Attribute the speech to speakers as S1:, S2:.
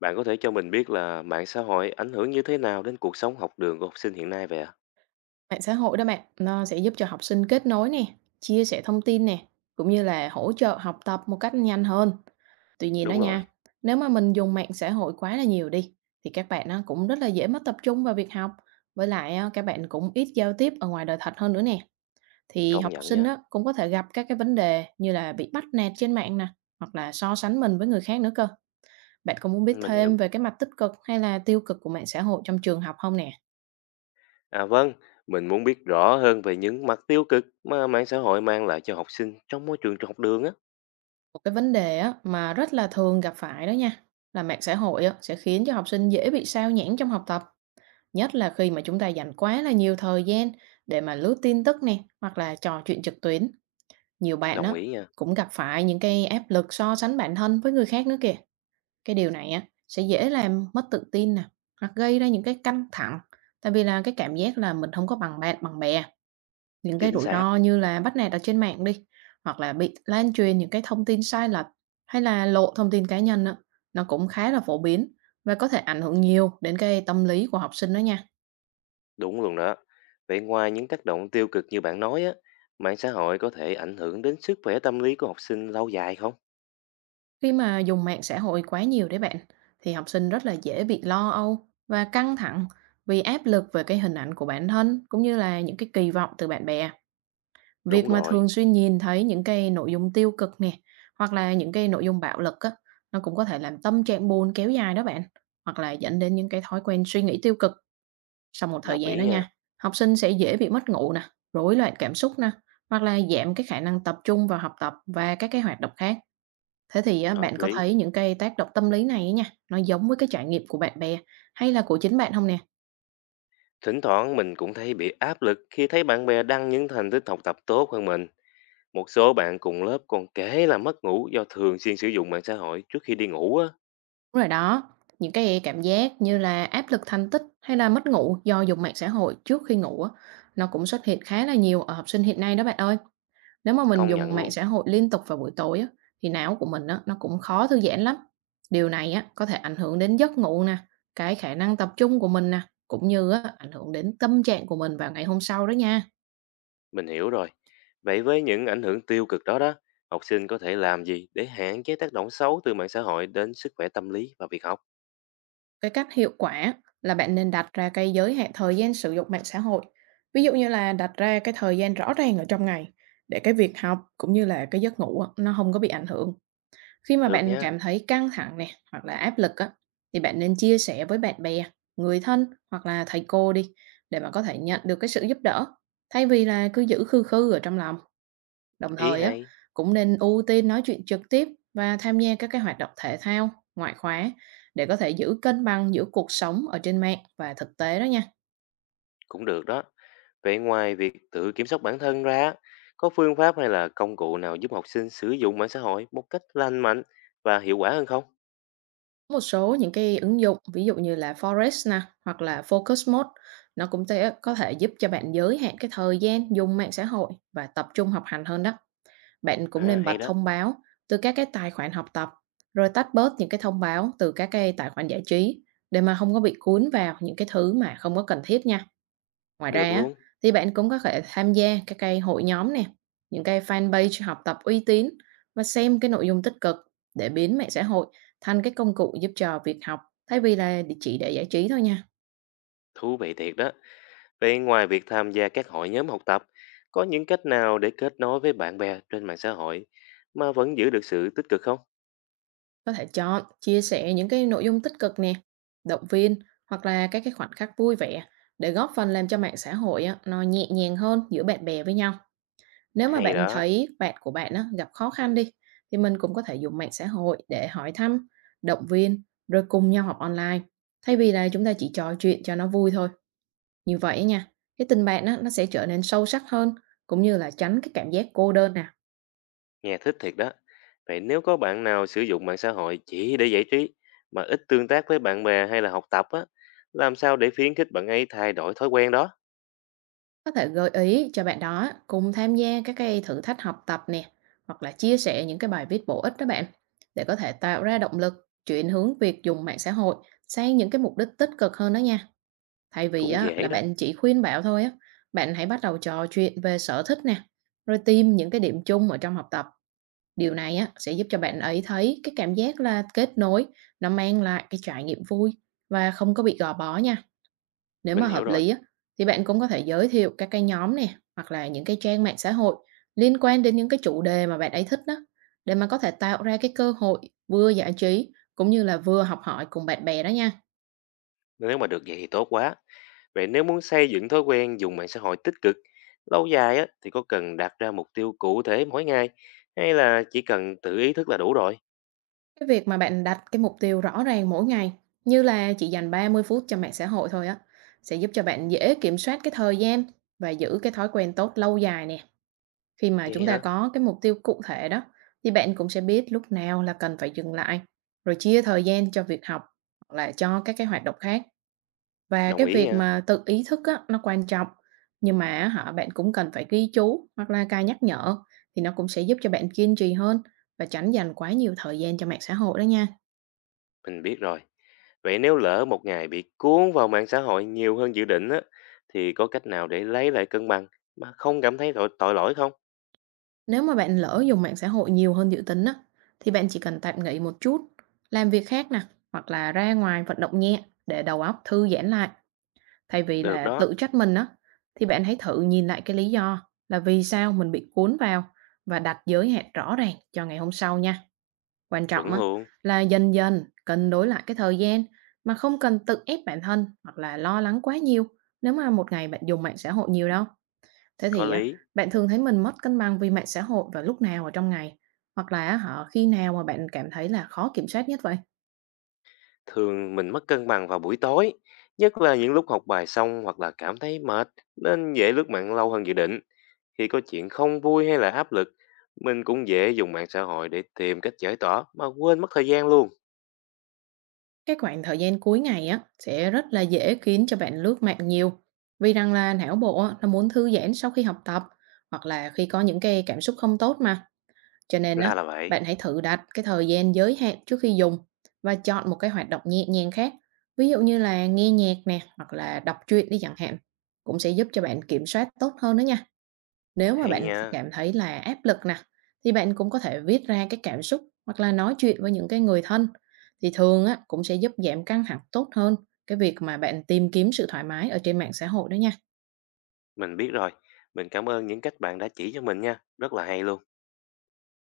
S1: Bạn có thể cho mình biết là mạng xã hội ảnh hưởng như thế nào đến cuộc sống học đường của học sinh hiện nay vậy ạ?
S2: Mạng xã hội đó bạn, nó sẽ giúp cho học sinh kết nối nè, chia sẻ thông tin nè, cũng như là hỗ trợ học tập một cách nhanh hơn. Tuy nhiên đó
S1: Đúng
S2: nha,
S1: rồi,
S2: nếu mà mình dùng mạng xã hội quá là nhiều đi, thì các bạn nó cũng rất là dễ mất tập trung vào việc học. Với lại á, các bạn cũng ít giao tiếp ở ngoài đời thật hơn nữa nè. Thì
S1: công
S2: học
S1: nhận
S2: sinh
S1: nha,
S2: đó cũng có thể gặp các cái vấn đề như là bị bắt nạt trên mạng nè, hoặc là so sánh mình với người khác nữa cơ. Bạn có muốn biết
S1: mình hiểu.
S2: thêm về cái mặt tích cực hay là tiêu cực của mạng xã hội trong trường học không nè?
S1: À vâng, mình muốn biết rõ hơn về những mặt tiêu cực mà mạng xã hội mang lại cho học sinh trong môi trường học đường á.
S2: Một cái vấn đề á, mà rất là thường gặp phải đó nha, là mạng xã hội á, sẽ khiến cho học sinh dễ bị sao nhãng trong học tập, nhất là khi mà chúng ta dành quá là nhiều thời gian để mà lướt tin tức nè, hoặc là trò chuyện trực tuyến. Nhiều bạn
S1: Đồng
S2: á,
S1: ý nha,
S2: cũng gặp phải những cái áp lực so sánh bản thân với người khác nữa kìa. Cái điều này á, sẽ dễ làm mất tự tin nè, hoặc gây ra những cái căng thẳng, tại vì là cái cảm giác là mình không có bằng bạn, bằng bè, những cái
S1: chính
S2: rủi
S1: xác,
S2: ro như là bắt nạt ở trên mạng đi, hoặc là bị lan truyền những cái thông tin sai lệch, hay là lộ thông tin cá nhân á, nó cũng khá là phổ biến và có thể ảnh hưởng nhiều đến cái tâm lý của học sinh đó nha.
S1: đúng luôn đó. Vậy ngoài những tác động tiêu cực như bạn nói á, mạng xã hội có thể ảnh hưởng đến sức khỏe tâm lý của học sinh lâu dài không?
S2: Khi mà dùng mạng xã hội quá nhiều đấy bạn, thì học sinh rất là dễ bị lo âu và căng thẳng vì áp lực về cái hình ảnh của bản thân cũng như là những cái kỳ vọng từ bạn bè. Việc
S1: Đúng
S2: mà
S1: rồi,
S2: thường xuyên nhìn thấy những cái nội dung tiêu cực nè, hoặc là những cái nội dung bạo lực á, nó cũng có thể làm tâm trạng buồn kéo dài đó bạn, hoặc là dẫn đến những cái thói quen suy nghĩ tiêu cực. Sau một thời
S1: đồng
S2: gian
S1: ý
S2: đó
S1: nha,
S2: nha, học sinh sẽ dễ bị mất ngủ nè, rối loạn cảm xúc nè, hoặc là giảm cái khả năng tập trung vào học tập và các cái hoạt động khác. Thế thì á,
S1: hợp
S2: bạn có
S1: lý.
S2: thấy những cái tác động tâm lý này ấy nha, nó giống với cái trải nghiệm của bạn bè hay là của chính bạn không nè?
S1: Thỉnh thoảng mình cũng thấy bị áp lực khi thấy bạn bè đăng những thành tích học tập tốt hơn mình. Một số bạn cùng lớp còn kể là mất ngủ do thường xuyên sử dụng mạng xã hội trước khi đi ngủ á,
S2: Đúng rồi đó, những cái cảm giác như là áp lực thành tích hay là mất ngủ do dùng mạng xã hội trước khi ngủ á, nó cũng xuất hiện khá là nhiều ở học sinh hiện nay đó bạn ơi. Nếu mà mình
S1: công nhận
S2: dùng mạng
S1: luôn,
S2: xã hội liên tục vào buổi tối á, thì não của mình á, nó cũng khó thư giãn lắm. Điều này á, có thể ảnh hưởng đến giấc ngủ nè, cái khả năng tập trung của mình nè, cũng như á, ảnh hưởng đến tâm trạng của mình vào ngày hôm sau đó nha.
S1: mình hiểu rồi. Vậy với những ảnh hưởng tiêu cực đó đó, học sinh có thể làm gì để hạn chế tác động xấu từ mạng xã hội đến sức khỏe tâm lý và việc học?
S2: Cái cách hiệu quả là bạn nên đặt ra cái giới hạn thời gian sử dụng mạng xã hội. Ví dụ như là đặt ra cái thời gian rõ ràng ở trong ngày để cái việc học cũng như là cái giấc ngủ á, nó không có bị ảnh hưởng. Khi mà
S1: Được
S2: bạn
S1: nha,
S2: cảm thấy căng thẳng nè, hoặc là áp lực á, thì bạn nên chia sẻ với bạn bè, người thân hoặc là thầy cô đi để mà có thể nhận được cái sự giúp đỡ, thay vì là cứ giữ khư khư ở trong lòng. Đồng
S1: ý
S2: thời á,
S1: hay,
S2: cũng nên ưu tiên nói chuyện trực tiếp và tham gia các cái hoạt động thể thao, ngoại khóa để có thể giữ cân bằng giữa cuộc sống ở trên mạng và thực tế đó nha.
S1: cũng được đó. Vậy ngoài việc tự kiểm soát bản thân ra, có phương pháp hay là công cụ nào giúp học sinh sử dụng mạng xã hội một cách lành mạnh và hiệu quả hơn không?
S2: Một số những cái ứng dụng ví dụ như là Forest nè hoặc là Focus Mode, nó cũng sẽ có thể giúp cho bạn giới hạn cái thời gian dùng mạng xã hội và tập trung học hành hơn đó. Bạn cũng
S1: À,
S2: nên bật
S1: hay đó,
S2: thông báo từ các cái tài khoản học tập, rồi tách bớt những cái thông báo từ các cái tài khoản giải trí để mà không có bị cuốn vào những cái thứ mà không có cần thiết nha. Ngoài ra
S1: được
S2: á,
S1: luôn,
S2: thì bạn cũng có thể tham gia các cái hội nhóm nè, những cái fanpage học tập uy tín và xem cái nội dung tích cực để biến mạng xã hội thành cái công cụ giúp cho việc học, thay vì là địa chỉ để giải trí thôi nha.
S1: thú vị thiệt đó. Vậy ngoài việc tham gia các hội nhóm học tập, có những cách nào để kết nối với bạn bè trên mạng xã hội mà vẫn giữ được sự tích cực không?
S2: Có thể chọn chia sẻ những cái nội dung tích cực nè, động viên, hoặc là các cái khoảnh khắc vui vẻ để góp phần làm cho mạng xã hội á, nó nhẹ nhàng hơn giữa bạn bè với nhau. Nếu mà
S1: Hay
S2: bạn
S1: đó,
S2: thấy bạn của bạn á, gặp khó khăn đi, thì mình cũng có thể dùng mạng xã hội để hỏi thăm, động viên, rồi cùng nhau học online, thay vì là chúng ta chỉ trò chuyện cho nó vui thôi. Như vậy á nha, cái tình bạn á, nó sẽ trở nên sâu sắc hơn, cũng như là tránh cái cảm giác cô đơn nè.
S1: nghe thích thiệt đó. Vậy nếu có bạn nào sử dụng mạng xã hội chỉ để giải trí mà ít tương tác với bạn bè hay là học tập á, làm sao để khuyến khích bạn ấy thay đổi thói quen đó?
S2: Có thể gợi ý cho bạn đó cùng tham gia các cái thử thách học tập nè, hoặc là chia sẻ những cái bài viết bổ ích đó bạn, để có thể tạo ra động lực, chuyển hướng việc dùng mạng xã hội sang những cái mục đích tích cực hơn đó nha. Thay vì
S1: Cũng
S2: á là
S1: dễ đó,
S2: bạn chỉ khuyên bảo thôi á, bạn hãy bắt đầu trò chuyện về sở thích nè, rồi tìm những cái điểm chung ở trong học tập. Điều này á sẽ giúp cho bạn ấy thấy cái cảm giác là kết nối, nó mang lại cái trải nghiệm vui và không có bị gò bó nha. Nếu
S1: mình
S2: mà hợp
S1: hiểu rồi.
S2: lý á, thì bạn cũng có thể giới thiệu các cái nhóm nè, hoặc là những cái trang mạng xã hội liên quan đến những cái chủ đề mà bạn ấy thích đó, để mà có thể tạo ra cái cơ hội vừa giải trí cũng như là vừa học hỏi cùng bạn bè đó nha.
S1: Nếu mà được vậy thì tốt quá. Vậy nếu muốn xây dựng thói quen dùng mạng xã hội tích cực lâu dài á, thì có cần đặt ra mục tiêu cụ thể mỗi ngày hay là chỉ cần tự ý thức là đủ rồi?
S2: Cái việc mà bạn đặt cái mục tiêu rõ ràng mỗi ngày, như là chỉ dành 30 phút cho mạng xã hội thôi á, sẽ giúp cho bạn dễ kiểm soát cái thời gian và giữ cái thói quen tốt lâu dài nè. Khi mà
S1: Vậy
S2: chúng ta
S1: hả?
S2: có cái mục tiêu cụ thể đó, thì bạn cũng sẽ biết lúc nào là cần phải dừng lại, rồi chia thời gian cho việc học hoặc là cho các cái hoạt động khác. Và
S1: Đồng
S2: cái
S1: ý
S2: việc
S1: nha,
S2: mà tự ý thức á, nó quan trọng, nhưng mà á, hả bạn cũng cần phải ghi chú hoặc là cài nhắc nhở thì nó cũng sẽ giúp cho bạn kiên trì hơn và tránh dành quá nhiều thời gian cho mạng xã hội đó nha.
S1: mình biết rồi. Vậy nếu lỡ một ngày bị cuốn vào mạng xã hội nhiều hơn dự định á, thì có cách nào để lấy lại cân bằng mà không cảm thấy tội lỗi không?
S2: Nếu mà bạn lỡ dùng mạng xã hội nhiều hơn dự tính á, thì bạn chỉ cần tạm nghỉ một chút, làm việc khác nè, hoặc là ra ngoài vận động nhẹ để đầu óc thư giãn lại. Thay vì
S1: Được
S2: là
S1: đó,
S2: tự trách mình á, thì bạn hãy thử nhìn lại cái lý do là vì sao mình bị cuốn vào và đặt giới hạn rõ ràng cho ngày hôm sau nha. Quan trọng
S1: chuẩn
S2: á,
S1: luôn,
S2: là dần dần cân đối lại cái thời gian mà không cần tự ép bản thân hoặc là lo lắng quá nhiều nếu mà một ngày bạn dùng mạng xã hội nhiều đâu. Thế
S1: có
S2: thì á,
S1: lý.
S2: bạn thường thấy mình mất cân bằng vì mạng xã hội vào lúc nào ở trong ngày? Hoặc là á hả, khi nào mà bạn cảm thấy là khó kiểm soát nhất vậy?
S1: Thường mình mất cân bằng vào buổi tối, nhất là những lúc học bài xong hoặc là cảm thấy mệt nên dễ lướt mạng lâu hơn dự định. Khi có chuyện không vui hay là áp lực, mình cũng dễ dùng mạng xã hội để tìm cách giải tỏa mà quên mất thời gian luôn.
S2: Cái khoảng thời gian cuối ngày á sẽ rất là dễ khiến cho bạn lướt mạng nhiều. Vì rằng là não bộ á, nó muốn thư giãn sau khi học tập hoặc là khi có những cái cảm xúc không tốt mà. Cho nên á,
S1: Ra là vậy.
S2: bạn hãy thử đặt cái thời gian giới hạn trước khi dùng và chọn một cái hoạt động nhẹ nhàng khác. Ví dụ như là nghe nhạc nè hoặc là đọc truyện đi chẳng hạn. Cũng sẽ giúp cho bạn kiểm soát tốt hơn đó nha. Nếu mà
S1: Hay
S2: bạn
S1: nha.
S2: cảm thấy là áp lực nè, thì bạn cũng có thể viết ra cái cảm xúc hoặc là nói chuyện với những cái người thân, thì thường á cũng sẽ giúp giảm căng thẳng tốt hơn cái việc mà bạn tìm kiếm sự thoải mái ở trên mạng xã hội đó nha.
S1: Mình biết rồi. Mình cảm ơn những cách bạn đã chỉ cho mình nha. Rất là hay luôn.